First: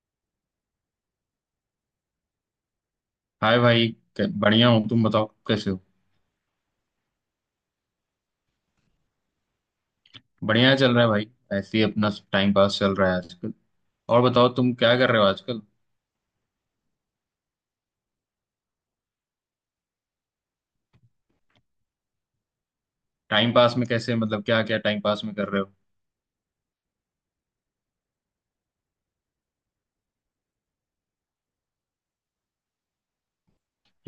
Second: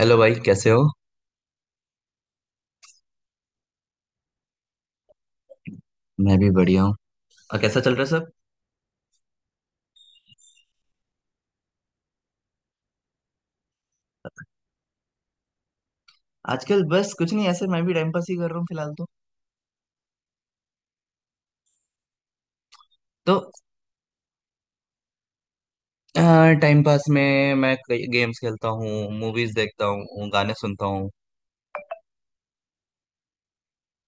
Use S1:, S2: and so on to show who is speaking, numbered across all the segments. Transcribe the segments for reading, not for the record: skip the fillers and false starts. S1: Hello भाई, कैसे हो?
S2: हाय भाई। बढ़िया हूँ तुम बताओ कैसे हो?
S1: मैं भी बढ़िया हूँ। और कैसा चल रहा है सब?
S2: बढ़िया चल रहा है भाई। ऐसे ही अपना टाइम पास चल रहा है आजकल। और बताओ तुम क्या कर रहे हो आजकल?
S1: आजकल बस कुछ नहीं, ऐसे मैं भी टाइम पास ही कर रहा हूँ फिलहाल तो।
S2: टाइम पास में कैसे मतलब क्या क्या टाइम पास में कर रहे हो?
S1: टाइम पास में मैं कई गेम्स खेलता हूँ, मूवीज देखता हूँ, गाने सुनता हूँ।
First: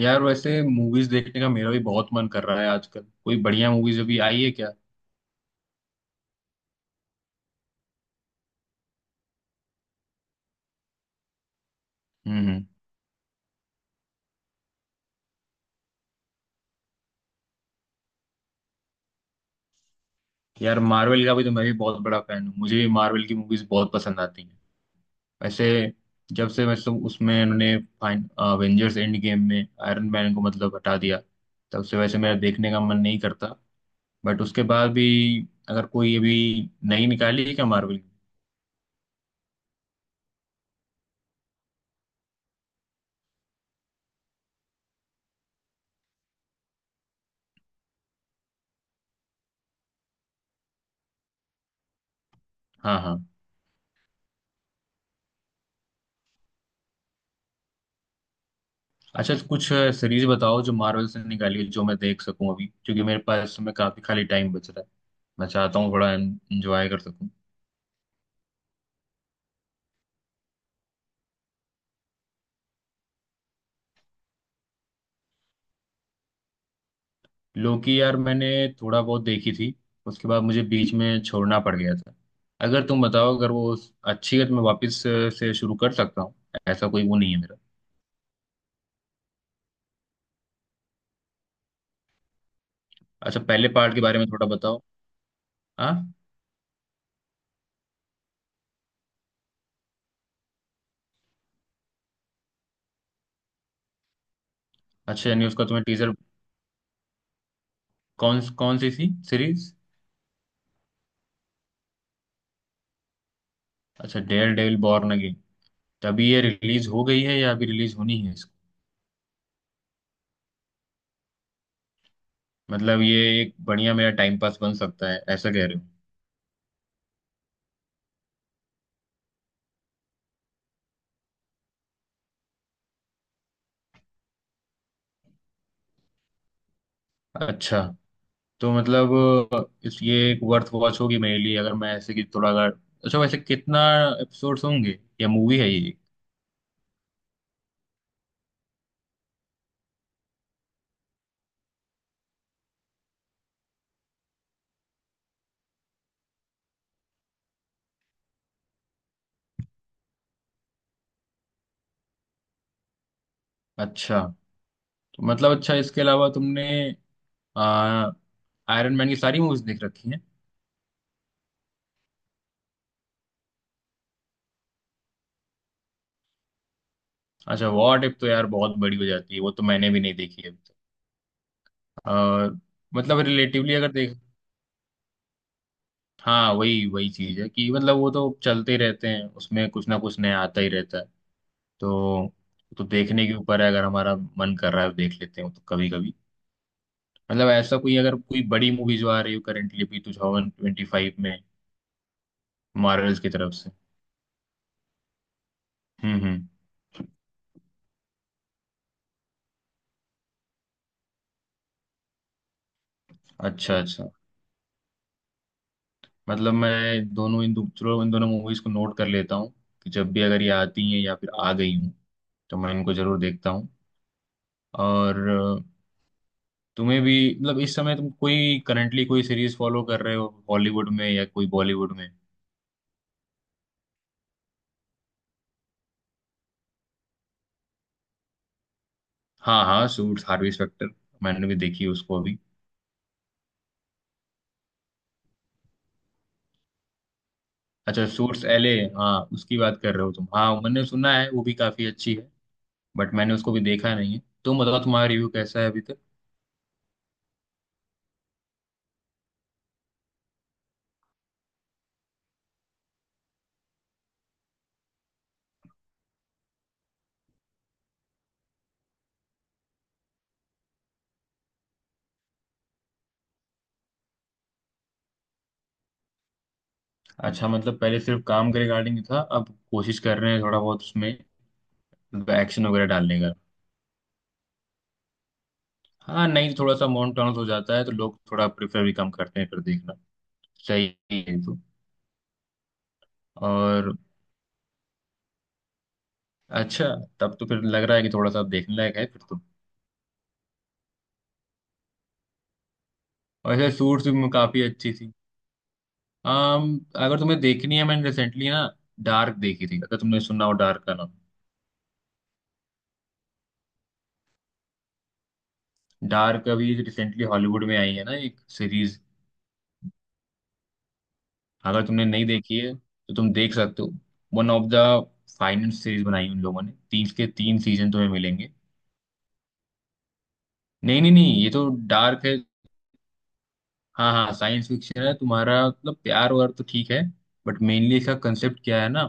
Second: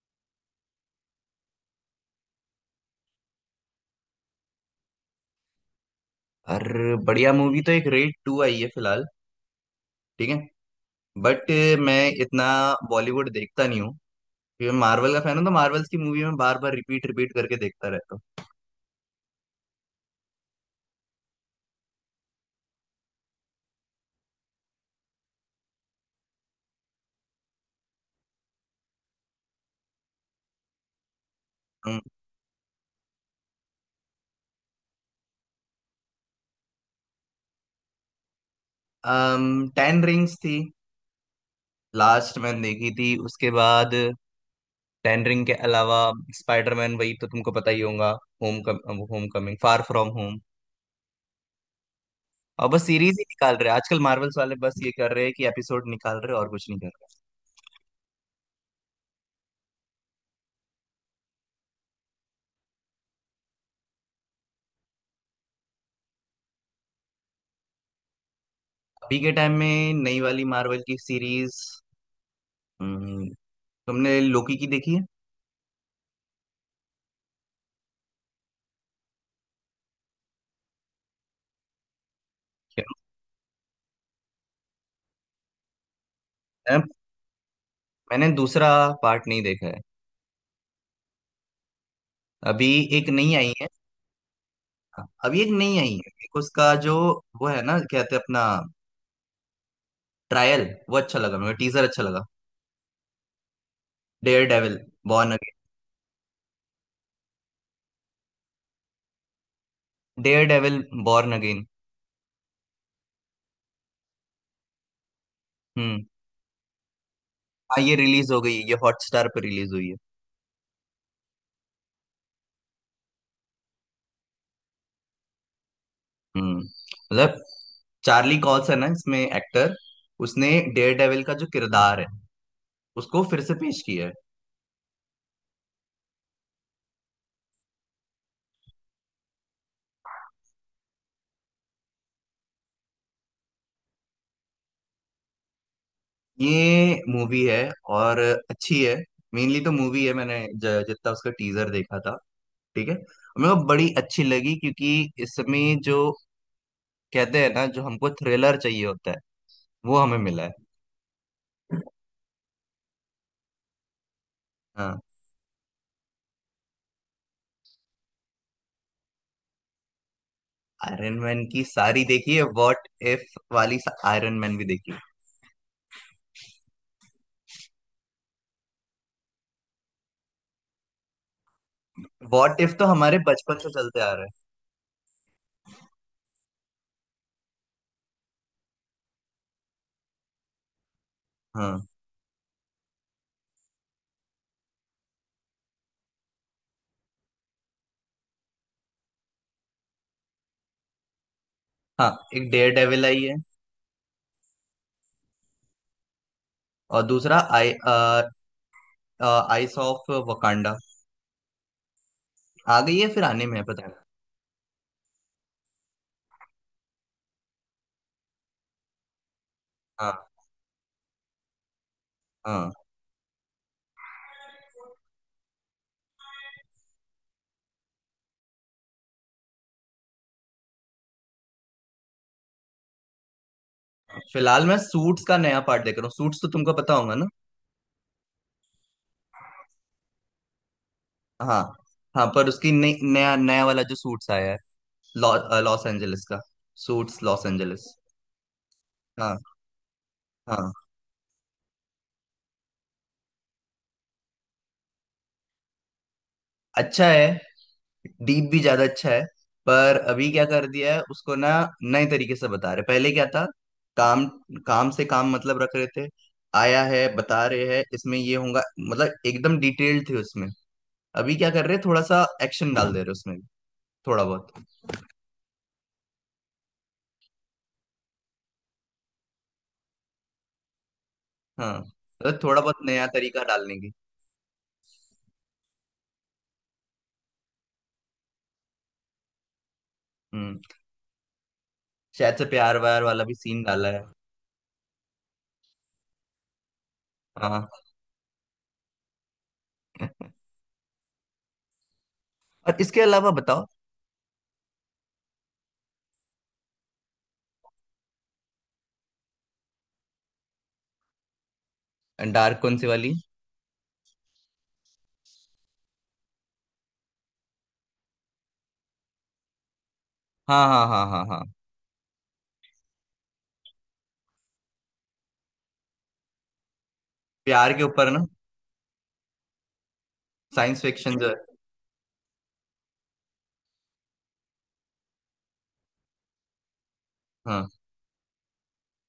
S2: यार वैसे मूवीज देखने का मेरा भी बहुत मन कर रहा है आजकल। कोई बढ़िया मूवीज अभी आई है क्या?
S1: और बढ़िया मूवी तो एक रेड टू आई है फिलहाल, ठीक है, बट मैं इतना
S2: हम्म हम्म।
S1: बॉलीवुड देखता नहीं हूँ क्योंकि मैं मार्वल का फैन हूँ, तो मार्वल्स की मूवी में बार बार रिपीट रिपीट करके देखता रहता
S2: यार मार्वल का भी तो मैं भी बहुत बड़ा फैन हूँ। मुझे भी मार्वल की मूवीज बहुत पसंद आती हैं। वैसे जब से मतलब उसमें उन्होंने फाइन अवेंजर्स एंड गेम में आयरन मैन को मतलब हटा दिया तब से
S1: हूँ।
S2: वैसे मेरा देखने का मन नहीं करता। बट उसके बाद भी अगर कोई अभी नई निकाली है क्या मार्वल की?
S1: टेन रिंग्स थी लास्ट मैंने देखी थी, उसके बाद टेन रिंग के अलावा स्पाइडरमैन, वही तो तुमको पता ही होगा, home come, home coming, far from home. और बस
S2: हाँ हाँ।
S1: सीरीज ही निकाल रहे हैं आजकल, मार्वल्स वाले बस ये कर रहे हैं कि एपिसोड निकाल रहे हैं, और कुछ नहीं कर रहे।
S2: अच्छा कुछ सीरीज बताओ जो मार्वल से निकाली है जो मैं देख सकूं अभी क्योंकि मेरे पास में काफी खाली टाइम बच रहा है। मैं चाहता हूँ थोड़ा एंजॉय कर सकूं।
S1: अभी के टाइम में नई वाली मार्वल की सीरीज, तुमने लोकी की देखी है?
S2: लोकी यार मैंने थोड़ा बहुत देखी थी। उसके बाद मुझे बीच में छोड़ना पड़ गया था।
S1: क्या?
S2: अगर तुम बताओ अगर वो अच्छी है तो मैं वापस से शुरू कर सकता हूँ।
S1: मैं-
S2: ऐसा कोई वो नहीं है मेरा।
S1: मैंने दूसरा पार्ट नहीं देखा है। अभी एक नई
S2: अच्छा
S1: आई है।
S2: पहले पार्ट के बारे में थोड़ा बताओ।
S1: अभी एक नई
S2: हाँ।
S1: आई है, एक उसका जो, वो है ना, क्या कहते हैं अपना, ट्रायल, वो अच्छा लगा मुझे, टीजर अच्छा लगा, डेयर डेविल
S2: अच्छा
S1: बॉर्न
S2: यानी
S1: अगेन।
S2: उसका तुम्हें टीजर कौन कौन सी थी series?
S1: Daredevil born again.
S2: अच्छा डेयर डेविल बॉर्न अगेन। तो अभी ये रिलीज हो गई है या अभी
S1: हाँ ये
S2: रिलीज होनी
S1: रिलीज
S2: है
S1: हो
S2: इसको?
S1: गई है, ये हॉटस्टार पर रिलीज हुई है।
S2: मतलब ये एक बढ़िया मेरा टाइम पास बन सकता है ऐसा कह रहे
S1: हम्म, मतलब चार्ली कॉल्स है ना इसमें एक्टर, उसने डेयर डेविल का जो किरदार है उसको फिर से पेश किया है।
S2: हो। अच्छा तो मतलब इस ये एक वर्थ वॉच होगी मेरे लिए अगर मैं ऐसे कि थोड़ा अगर अच्छा वैसे कितना एपिसोड्स होंगे या मूवी है ये?
S1: ये मूवी है, और अच्छी है, मेनली तो मूवी है। मैंने जितना उसका टीजर देखा था, ठीक है, मेरे को बड़ी अच्छी लगी, क्योंकि इसमें जो कहते हैं ना, जो हमको थ्रिलर चाहिए होता है वो हमें मिला है।
S2: अच्छा
S1: हाँ।
S2: तो मतलब अच्छा इसके अलावा तुमने आयरन मैन की सारी मूवीज देख रखी हैं।
S1: आयरन मैन की सारी देखी है, व्हाट इफ वाली, आयरन मैन भी देखी।
S2: अच्छा वॉट इफ तो यार बहुत बड़ी हो जाती है वो तो मैंने भी नहीं देखी अभी तक। और
S1: वॉट इफ तो हमारे
S2: मतलब
S1: बचपन से
S2: रिलेटिवली अगर
S1: चलते आ
S2: देख
S1: रहे हैं।
S2: हाँ वही वही चीज है कि मतलब वो तो चलते ही रहते हैं उसमें कुछ ना कुछ नया आता ही रहता है।
S1: हाँ
S2: तो तो देखने के ऊपर है अगर हमारा मन कर रहा है तो देख लेते हैं तो कभी कभी मतलब ऐसा कोई अगर कोई बड़ी मूवी जो आ रही हो करेंटली भी 2025 में
S1: हाँ, एक डेयर डेविल
S2: मार्वल्स
S1: आई
S2: की
S1: है,
S2: तरफ से। हम्म।
S1: और दूसरा आई आइस ऑफ वकांडा आ गई है, फिर आने में है
S2: अच्छा
S1: पता नहीं।
S2: अच्छा मतलब मैं दोनों चलो इन दोनों मूवीज को नोट कर लेता हूँ कि जब भी
S1: हाँ
S2: अगर ये आती हैं या फिर आ गई हूँ तो
S1: हाँ।
S2: मैं इनको जरूर देखता हूँ। और तुम्हें भी मतलब इस समय तुम कोई करंटली कोई सीरीज फॉलो कर रहे हो हॉलीवुड में या कोई बॉलीवुड में?
S1: फिलहाल मैं सूट्स का नया पार्ट देख रहा हूँ, सूट्स तो तुमको पता होगा ना।
S2: हाँ हाँ सूट्स हार्वी स्पेक्टर। मैंने भी
S1: हाँ
S2: देखी उसको
S1: हाँ,
S2: अभी।
S1: पर उसकी नई नया नया वाला जो सूट्स आया है, लॉस एंजलिस का, सूट्स लॉस एंजलिस।
S2: अच्छा सूट्स एले। हाँ
S1: हाँ
S2: उसकी बात कर रहे हो तुम। हाँ
S1: हाँ।
S2: मैंने सुना है वो भी काफी अच्छी है। बट मैंने उसको भी देखा नहीं है तुम बताओ तुम्हारा रिव्यू कैसा है अभी तक?
S1: अच्छा है, डीप भी ज्यादा अच्छा है। पर अभी क्या कर दिया है उसको ना, नए तरीके से बता रहे, पहले क्या था, काम काम से काम मतलब रख रहे थे, आया है बता रहे हैं इसमें ये होगा, मतलब एकदम डिटेल्ड थे उसमें। अभी क्या कर रहे हैं, थोड़ा सा एक्शन डाल दे रहे उसमें भी, थोड़ा बहुत।
S2: अच्छा मतलब पहले सिर्फ काम के रिगार्डिंग था अब कोशिश कर रहे हैं थोड़ा बहुत उसमें
S1: हाँ, मतलब थोड़ा
S2: एक्शन
S1: बहुत
S2: वगैरह
S1: नया
S2: डालने का।
S1: तरीका डालने की।
S2: हाँ नहीं थोड़ा सा मोनोटोनस हो जाता है तो लोग थोड़ा प्रेफर भी कम करते हैं फिर देखना।
S1: हम्म।
S2: सही है ये तो।
S1: शायद से प्यार व्यार वाला भी सीन डाला
S2: और
S1: है।
S2: अच्छा तब तो फिर
S1: हाँ,
S2: लग रहा है कि थोड़ा सा देखने लायक है फिर तो।
S1: और इसके अलावा बताओ।
S2: वैसे सूट्स भी काफी अच्छी थी। अगर तुम्हें देखनी है मैंने रिसेंटली ना डार्क देखी थी अगर तुमने सुना हो डार्क का नाम।
S1: डार्क कौन सी वाली?
S2: डार्क अभी रिसेंटली हॉलीवुड में आई है ना एक सीरीज।
S1: हाँ हाँ हाँ हाँ हाँ।
S2: अगर तुमने नहीं देखी है तो तुम देख सकते हो। One of the finance series बनाई उन लोगों ने तीन के तीन
S1: प्यार के
S2: सीजन तुम्हें
S1: ऊपर ना,
S2: मिलेंगे।
S1: साइंस
S2: नहीं नहीं
S1: फिक्शन जो है।
S2: नहीं ये तो डार्क है। हाँ हाँ साइंस फिक्शन है तुम्हारा मतलब प्यार वार तो ठीक है। बट
S1: हाँ
S2: मेनली इसका कंसेप्ट क्या है ना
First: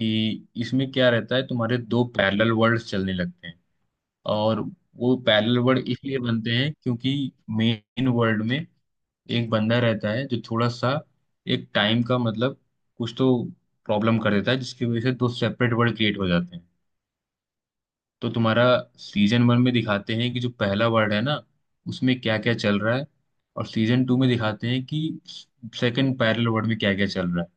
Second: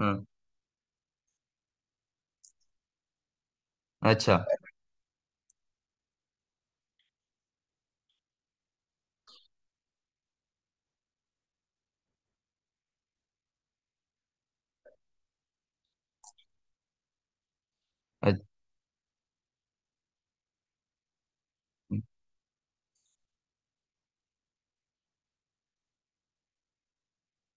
S1: हाँ।
S2: कि इसमें क्या रहता है तुम्हारे दो पैरेलल वर्ल्ड्स चलने लगते हैं।
S1: अच्छा
S2: और वो पैरेलल वर्ल्ड इसलिए बनते हैं क्योंकि मेन वर्ल्ड में एक बंदा रहता है जो थोड़ा सा एक टाइम का मतलब कुछ तो प्रॉब्लम कर देता है जिसकी वजह से दो सेपरेट वर्ल्ड क्रिएट हो जाते हैं। तो
S1: अच्छा।
S2: तुम्हारा सीजन वन में दिखाते हैं कि जो पहला वर्ड है ना उसमें क्या क्या चल रहा है। और सीजन टू में दिखाते हैं कि सेकंड पैरेलल वर्ड में क्या क्या चल रहा है।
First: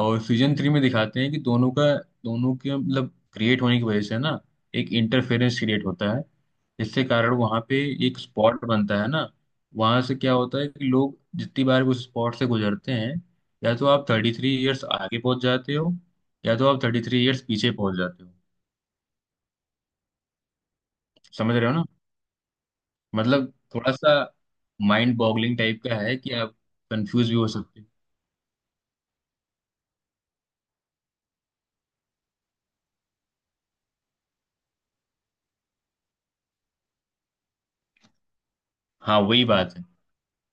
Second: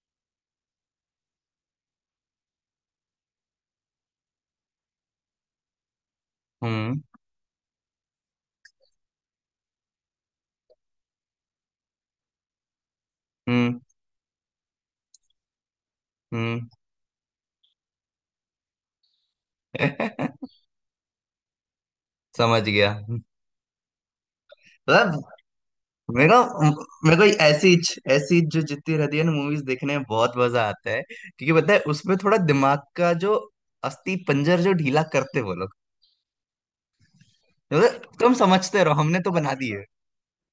S2: और सीजन थ्री में दिखाते हैं कि दोनों के मतलब क्रिएट होने की वजह से ना एक इंटरफेरेंस क्रिएट होता है
S1: हम्म
S2: जिसके कारण वहाँ पे एक स्पॉट बनता है ना वहाँ से क्या होता है कि लोग जितनी बार उस स्पॉट से गुजरते हैं या
S1: हम्म
S2: तो आप 33 ईयर्स आगे पहुंच जाते हो या
S1: हम्म।
S2: तो आप थर्टी थ्री ईयर्स पीछे पहुंच जाते हो। समझ रहे हो?
S1: समझ गया।
S2: मतलब थोड़ा सा माइंड
S1: मतलब
S2: बॉगलिंग टाइप का है
S1: मेरे
S2: कि आप
S1: को मेरे को
S2: कंफ्यूज भी हो
S1: ऐसी
S2: सकते हो।
S1: ऐसी जो जितनी रहती है ना, मूवीज देखने में बहुत मजा आता है क्योंकि पता है उसमें थोड़ा दिमाग का जो अस्थि पंजर जो ढीला करते वो लोग, मतलब तुम समझते रहो, हमने
S2: हाँ
S1: तो
S2: वही
S1: बना दी
S2: बात
S1: है।
S2: है।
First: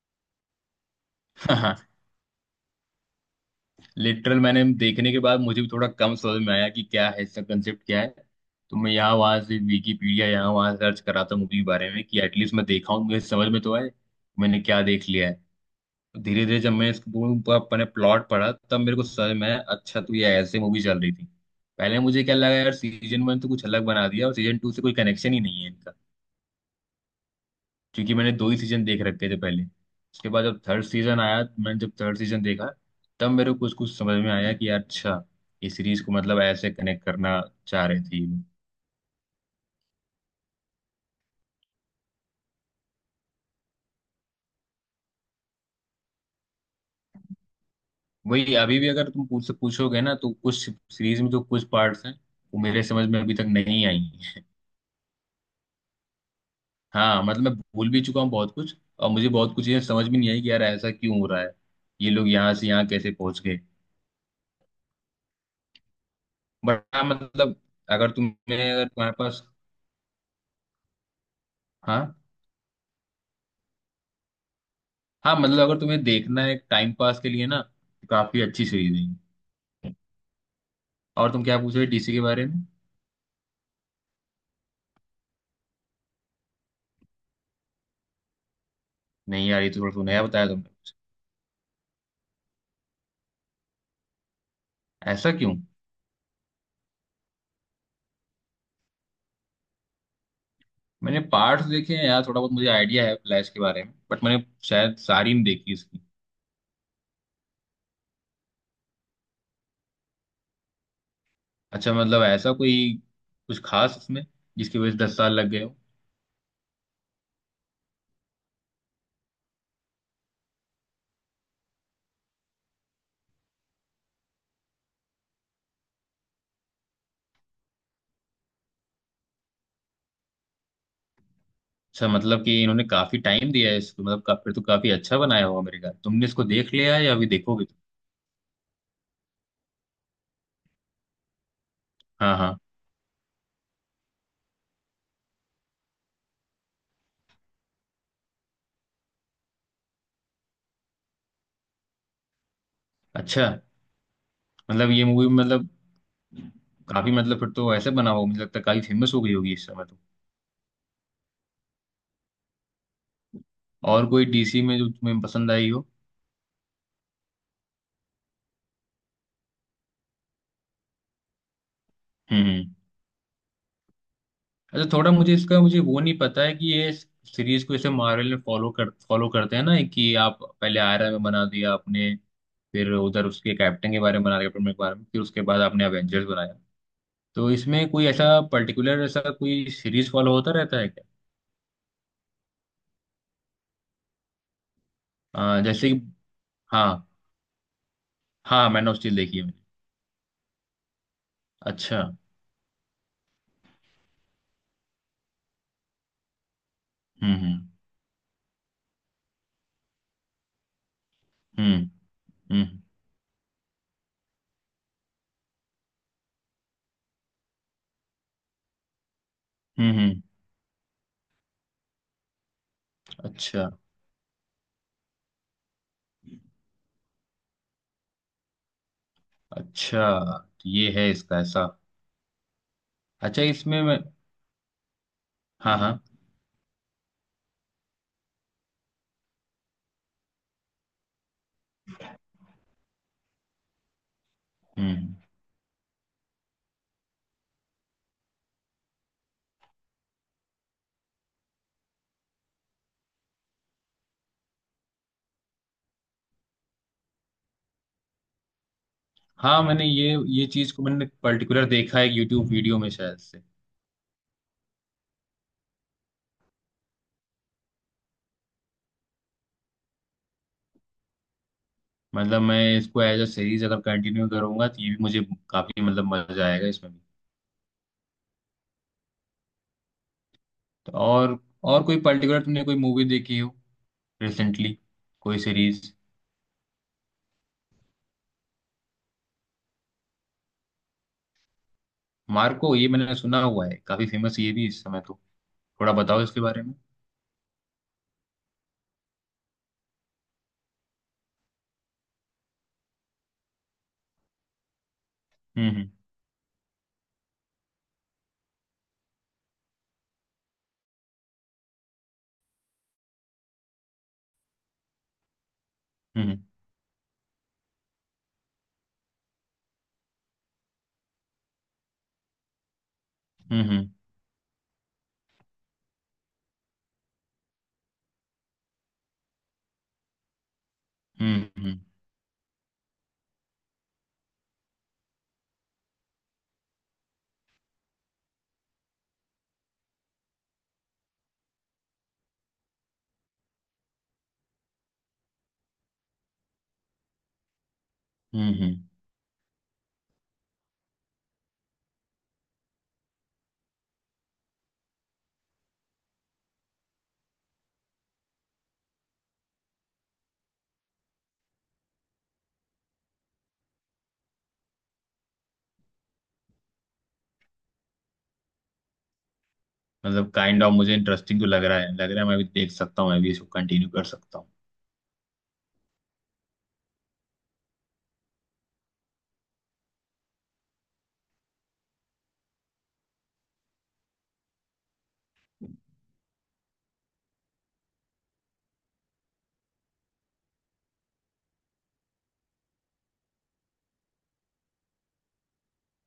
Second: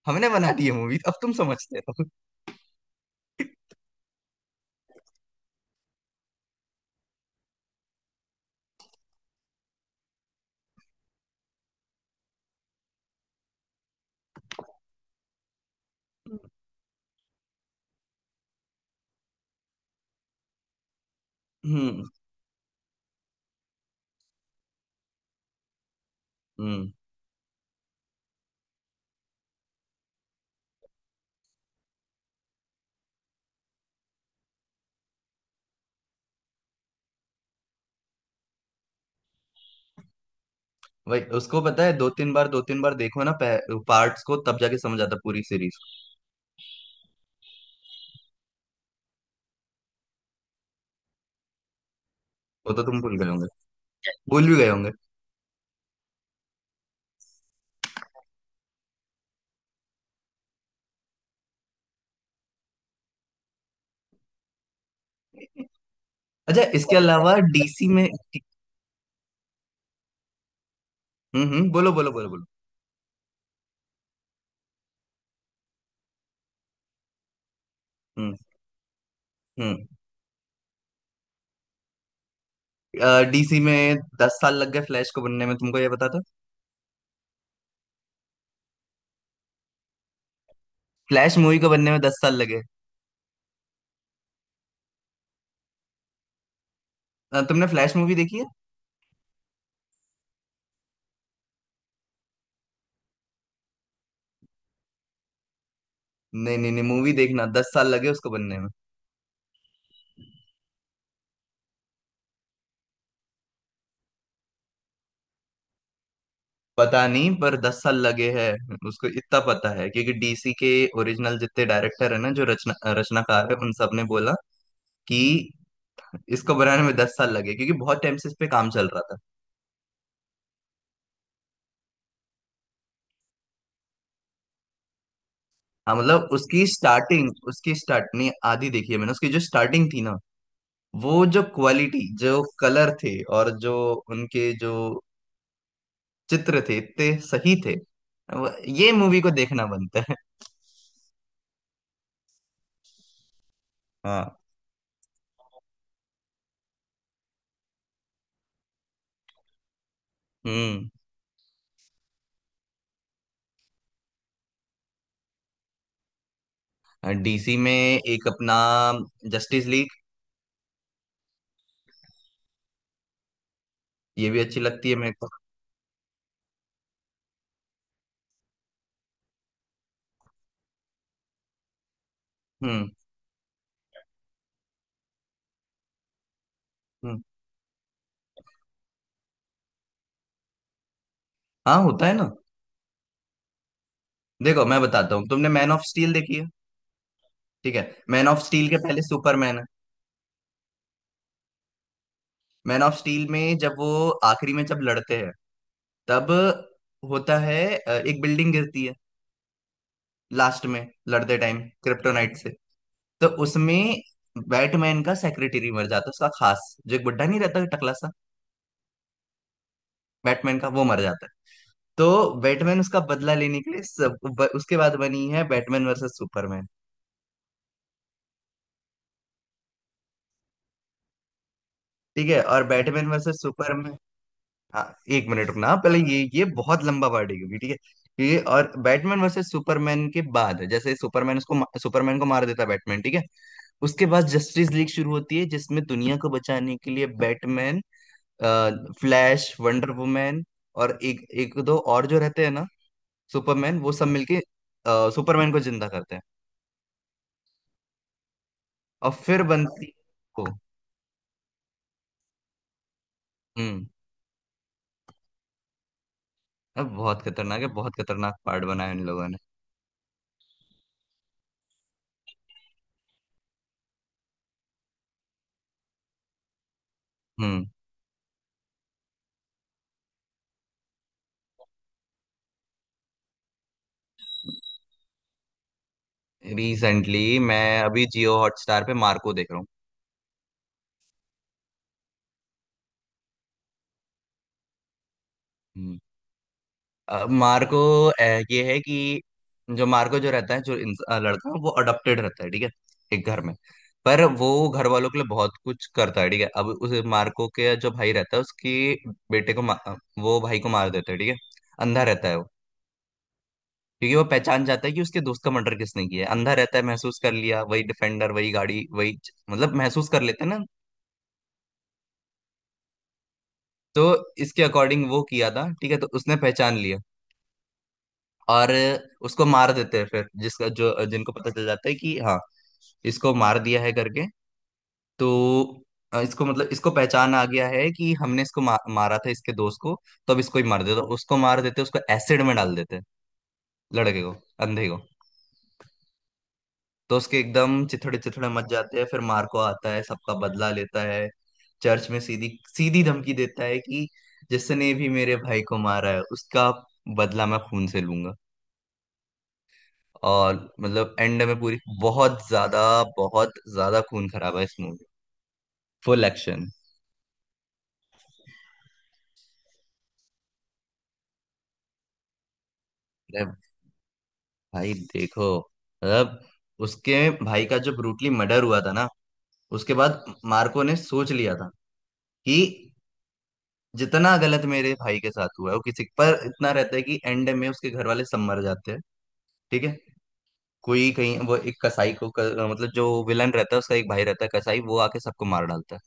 S1: हमने बना दी है मूवी, अब तुम समझते
S2: हाँ।
S1: रहो।
S2: लिटरल मैंने देखने के बाद मुझे भी थोड़ा कम समझ में आया कि क्या है इसका कंसेप्ट क्या है। तो मैं यहाँ वहाँ से विकीपीडिया यहाँ वहाँ सर्च कर रहा था मूवी के बारे में कि एटलीस्ट मैं देखा हूँ मुझे समझ में तो आए मैंने क्या देख लिया है। धीरे धीरे जब मैं इसको अपने प्लॉट पढ़ा तब मेरे को समझ में आया अच्छा तो ये ऐसे मूवी चल रही थी। पहले
S1: हम्म
S2: मुझे क्या लगा यार सीजन वन तो कुछ अलग बना दिया और सीजन टू से कोई कनेक्शन ही नहीं है
S1: हम्म,
S2: क्योंकि मैंने दो ही सीजन देख रखे थे पहले उसके बाद जब थर्ड सीजन आया मैंने जब थर्ड सीजन देखा तब मेरे को कुछ कुछ समझ में आया कि यार अच्छा ये सीरीज को मतलब ऐसे कनेक्ट करना चाह रहे थे ये लोग।
S1: वही उसको पता है, दो तीन बार देखो ना पार्ट्स को, तब जाके समझ आता है पूरी सीरीज।
S2: वही अभी भी अगर तुम पूछ पूछोगे ना तो कुछ सीरीज में जो कुछ पार्ट्स हैं वो
S1: वो तो
S2: मेरे
S1: तुम
S2: समझ
S1: भूल
S2: में
S1: गए
S2: अभी तक
S1: होंगे,
S2: नहीं आई हैं।
S1: भूल भी गए होंगे।
S2: हाँ मतलब मैं भूल भी चुका हूँ बहुत कुछ और मुझे बहुत कुछ ये समझ भी नहीं आई कि यार ऐसा क्यों हो रहा है ये लोग यहाँ से यहाँ कैसे पहुंच गए।
S1: अच्छा,
S2: बट
S1: इसके
S2: हाँ
S1: अलावा
S2: मतलब
S1: डीसी में।
S2: अगर तुम्हारे पास
S1: हम्म, बोलो बोलो
S2: हाँ
S1: बोलो बोलो।
S2: हाँ मतलब अगर तुम्हें देखना है टाइम पास के लिए ना तो
S1: हम्म
S2: काफी अच्छी सीरीज है ये।
S1: हम्म।
S2: और तुम क्या पूछ रहे डीसी के बारे में?
S1: डीसी में 10 साल लग गए फ्लैश को बनने में, तुमको ये पता था?
S2: नहीं यार ये तो थोड़ा सा नया बताया तुमने मुझे।
S1: फ्लैश मूवी को बनने में 10 साल लगे।
S2: ऐसा क्यों?
S1: तुमने फ्लैश मूवी देखी है?
S2: मैंने पार्ट्स देखे हैं यार थोड़ा बहुत मुझे आइडिया है फ्लैश के बारे में बट मैंने शायद सारी नहीं देखी इसकी।
S1: नहीं नहीं नहीं, मूवी देखना, 10 साल लगे उसको बनने में।
S2: अच्छा मतलब ऐसा कोई कुछ खास इसमें जिसकी वजह से 10 साल लग गए हो?
S1: पता नहीं, पर 10 साल लगे हैं उसको इतना पता है, क्योंकि डीसी के ओरिजिनल जितने डायरेक्टर है ना, जो रचनाकार है, उन सब ने बोला कि इसको बनाने में 10 साल लगे क्योंकि बहुत टाइम से इस पे काम चल रहा था।
S2: अच्छा मतलब कि इन्होंने काफी टाइम दिया है इसको मतलब फिर तो काफी अच्छा बनाया होगा मेरे ख्याल
S1: हाँ,
S2: तुमने
S1: मतलब
S2: इसको
S1: उसकी
S2: देख लिया है या अभी
S1: स्टार्टिंग,
S2: देखोगे
S1: उसकी
S2: तुम?
S1: स्टार्ट नहीं, आधी देखी है मैंने। उसकी जो स्टार्टिंग थी ना, वो जो क्वालिटी,
S2: हाँ
S1: जो
S2: हाँ।
S1: कलर थे, और जो उनके जो चित्र थे, इतने सही थे, वो- ये मूवी को देखना बनता है।
S2: अच्छा
S1: हाँ।
S2: मतलब ये मूवी मतलब काफी मतलब फिर तो ऐसे बना हो मुझे लगता है काफी फेमस हो गई होगी इस समय तो।
S1: हम्म।
S2: और कोई डीसी में जो तुम्हें पसंद आई हो?
S1: डीसी में एक अपना, जस्टिस लीग,
S2: हम्म।
S1: ये भी अच्छी
S2: अच्छा
S1: लगती है मेरे
S2: थोड़ा
S1: को।
S2: मुझे इसका मुझे वो नहीं पता है कि ये सीरीज को जैसे मार्वल ने फॉलो करते हैं ना कि आप पहले आयरन मैन बना दिया आपने
S1: हम्म
S2: फिर उधर उसके कैप्टन के बारे में बना दिया कैप्टन के बारे में फिर उसके बाद आपने एवेंजर्स बनाया।
S1: हम्म।
S2: तो इसमें कोई ऐसा पर्टिकुलर ऐसा कोई सीरीज फॉलो होता रहता है क्या?
S1: हाँ होता है ना, देखो मैं बताता हूँ, तुमने मैन ऑफ
S2: जैसे कि
S1: स्टील देखी है?
S2: हाँ
S1: ठीक है, मैन ऑफ स्टील
S2: हाँ
S1: के
S2: मैन ऑफ
S1: पहले
S2: स्टील देखी है
S1: सुपरमैन
S2: मैंने।
S1: है।
S2: अच्छा।
S1: मैन ऑफ स्टील में जब वो आखिरी में जब लड़ते हैं, तब
S2: हम्म
S1: होता है
S2: हम्म
S1: एक बिल्डिंग गिरती है, लास्ट में लड़ते टाइम
S2: हम्म
S1: क्रिप्टोनाइट से,
S2: हम्म
S1: तो उसमें बैटमैन का सेक्रेटरी मर जाता है, उसका खास जो, एक बुड्ढा नहीं रहता टकला सा,
S2: हम्म।
S1: बैटमैन का, वो मर जाता है। तो बैटमैन उसका बदला लेने
S2: अच्छा
S1: के लिए सब, उसके बाद बनी है बैटमैन वर्सेस सुपरमैन।
S2: अच्छा तो ये है इसका ऐसा।
S1: ठीक है, और बैटमैन वर्सेस
S2: अच्छा इसमें
S1: सुपरमैन।
S2: मैं
S1: हाँ एक मिनट रुकना, हाँ,
S2: हाँ
S1: पहले
S2: हाँ
S1: ये बहुत लंबा पार्ट है क्योंकि, ठीक है ये, और बैटमैन वर्सेस सुपरमैन के बाद जैसे सुपरमैन उसको सुपरमैन को मार देता है बैटमैन, ठीक है, उसके बाद जस्टिस लीग शुरू
S2: हम्म
S1: होती है जिसमें दुनिया को बचाने के लिए बैटमैन, फ्लैश, वंडर वुमैन, और एक एक दो और जो रहते हैं ना, सुपरमैन, वो सब मिलके सुपरमैन को जिंदा करते हैं, और फिर
S2: हाँ मैंने
S1: बनती
S2: ये
S1: को।
S2: ये चीज को मैंने पर्टिकुलर देखा है यूट्यूब वीडियो में शायद से।
S1: हम्म, अब बहुत खतरनाक है, बहुत खतरनाक पार्ट बनाया इन लोगों ने।
S2: मतलब मैं इसको एज अ सीरीज अगर कंटिन्यू करूंगा तो ये भी मुझे काफी मतलब मजा आएगा इसमें भी।
S1: हम्म।
S2: तो और कोई पर्टिकुलर तुमने कोई मूवी देखी हो रिसेंटली कोई सीरीज?
S1: रिसेंटली, मैं अभी जियो हॉटस्टार पे मार्को देख रहा हूँ।
S2: मार्को ये मैंने सुना हुआ है काफी फेमस ये भी इस समय तो। थोड़ा
S1: हम्म।
S2: बताओ इसके बारे में।
S1: मार्को, अ, ये है कि जो मार्को जो रहता है, जो लड़का है, वो अडॉप्टेड रहता है, ठीक है, एक घर में, पर वो घर वालों के लिए बहुत कुछ
S2: हम्म
S1: करता है। ठीक है, अब उस मार्को के जो भाई रहता है, उसके बेटे को वो भाई को मार देता है, ठीक है, अंधा रहता है वो, क्योंकि वो पहचान जाता है कि उसके दोस्त का मर्डर किसने किया है।
S2: हम्म
S1: अंधा रहता है, महसूस कर लिया, वही डिफेंडर वही गाड़ी मतलब महसूस कर लेते हैं ना।
S2: हम्म हम्म
S1: तो इसके अकॉर्डिंग वो किया था, ठीक है, तो उसने पहचान लिया, और उसको मार देते हैं फिर, जिसका जो, जिनको
S2: हम्म
S1: पता चल
S2: हम्म
S1: जाता है कि हाँ इसको मार दिया है करके, तो इसको मतलब इसको पहचान आ गया है कि हमने इसको मारा था इसके दोस्त को, तो अब इसको ही मार देते, उसको मार देते, उसको एसिड में डाल देते, लड़के को, अंधे को। तो उसके एकदम चिथड़े चिथड़े मच
S2: हम्म।
S1: जाते हैं, फिर मार्को आता है, सबका बदला लेता है, चर्च में सीधी सीधी धमकी देता है कि जिसने भी मेरे भाई को मारा है उसका बदला मैं खून से लूंगा। और मतलब एंड में पूरी, बहुत ज्यादा, बहुत ज्यादा खून खराब है इस मूवी, फुल एक्शन।
S2: मतलब काइंड ऑफ मुझे इंटरेस्टिंग तो लग रहा है मैं भी देख सकता हूँ मैं भी इसको
S1: अरे
S2: कंटिन्यू कर सकता हूँ।
S1: भाई देखो, मतलब उसके भाई का जो ब्रूटली मर्डर हुआ था ना, उसके बाद मार्को ने सोच लिया था कि जितना गलत मेरे भाई के साथ हुआ है वो किसी पर, इतना रहता है कि एंड में उसके घर वाले सब मर जाते हैं। ठीक है, कोई कहीं वो एक कसाई को, मतलब जो विलन रहता है उसका एक भाई रहता है कसाई, वो आके सबको मार डालता है।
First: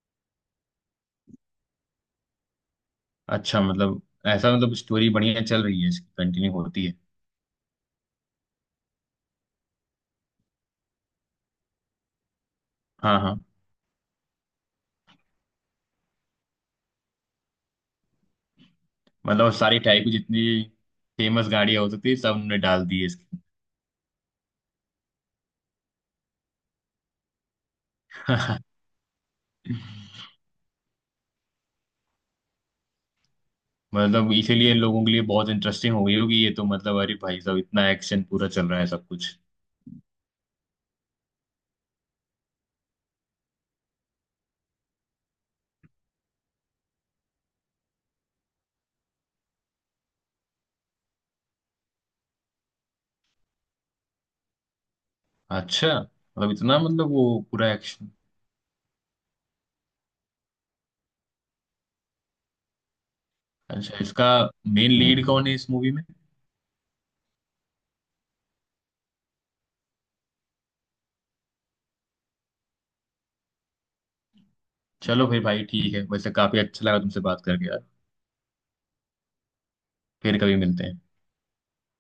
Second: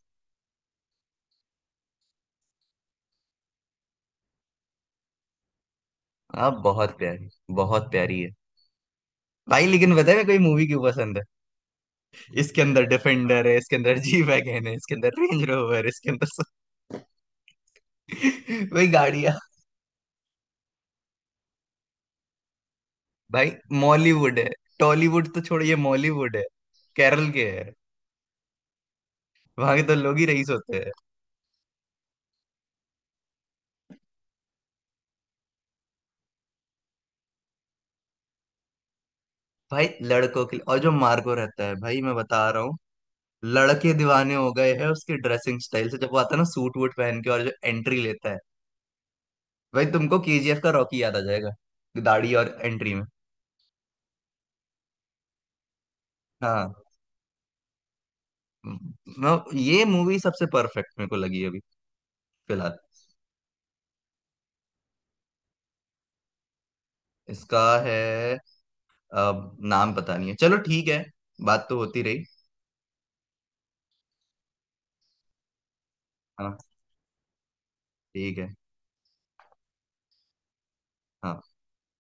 S2: अच्छा मतलब ऐसा मतलब स्टोरी बढ़िया चल रही है इसकी कंटिन्यू
S1: आप
S2: होती है।
S1: बहुत प्यारी, बहुत प्यारी है भाई। लेकिन बताए मैं कोई मूवी क्यों पसंद है, इसके अंदर
S2: हाँ हाँ
S1: डिफेंडर है, इसके अंदर जी वैगन है, इसके अंदर रेंज रोवर, इसके अंदर सब। वही गाड़ियां।
S2: मतलब सारी टाइप की जितनी फेमस गाड़ियाँ हो सकती है सब ने डाल दी है इसकी।
S1: भाई मॉलीवुड है, टॉलीवुड तो छोड़िए, मॉलीवुड है, केरल के है, वहां के तो लोग ही रईस होते हैं।
S2: मतलब इसीलिए लोगों के लिए बहुत इंटरेस्टिंग हो गई होगी ये तो मतलब अरे भाई साहब इतना एक्शन पूरा चल रहा है सब कुछ।
S1: भाई लड़कों के लिए। और जो मार्को रहता है भाई, मैं बता रहा हूँ, लड़के दीवाने हो गए हैं उसके ड्रेसिंग स्टाइल से, जब वो आता है ना सूट वूट पहन के और जो एंट्री लेता है, भाई तुमको केजीएफ का रॉकी याद आ जाएगा, दाढ़ी और एंट्री में।
S2: अच्छा मतलब इतना
S1: हाँ,
S2: मतलब वो पूरा एक्शन
S1: ये मूवी सबसे परफेक्ट मेरे को लगी अभी, फिलहाल।
S2: अच्छा इसका मेन लीड कौन है इस मूवी में?
S1: इसका है, अब नाम पता नहीं है, चलो ठीक है, बात तो होती रही।
S2: चलो फिर भाई ठीक है वैसे
S1: हाँ,
S2: काफी अच्छा लगा तुमसे बात करके यार।
S1: ठीक है,
S2: फिर कभी मिलते हैं।
S1: हाँ।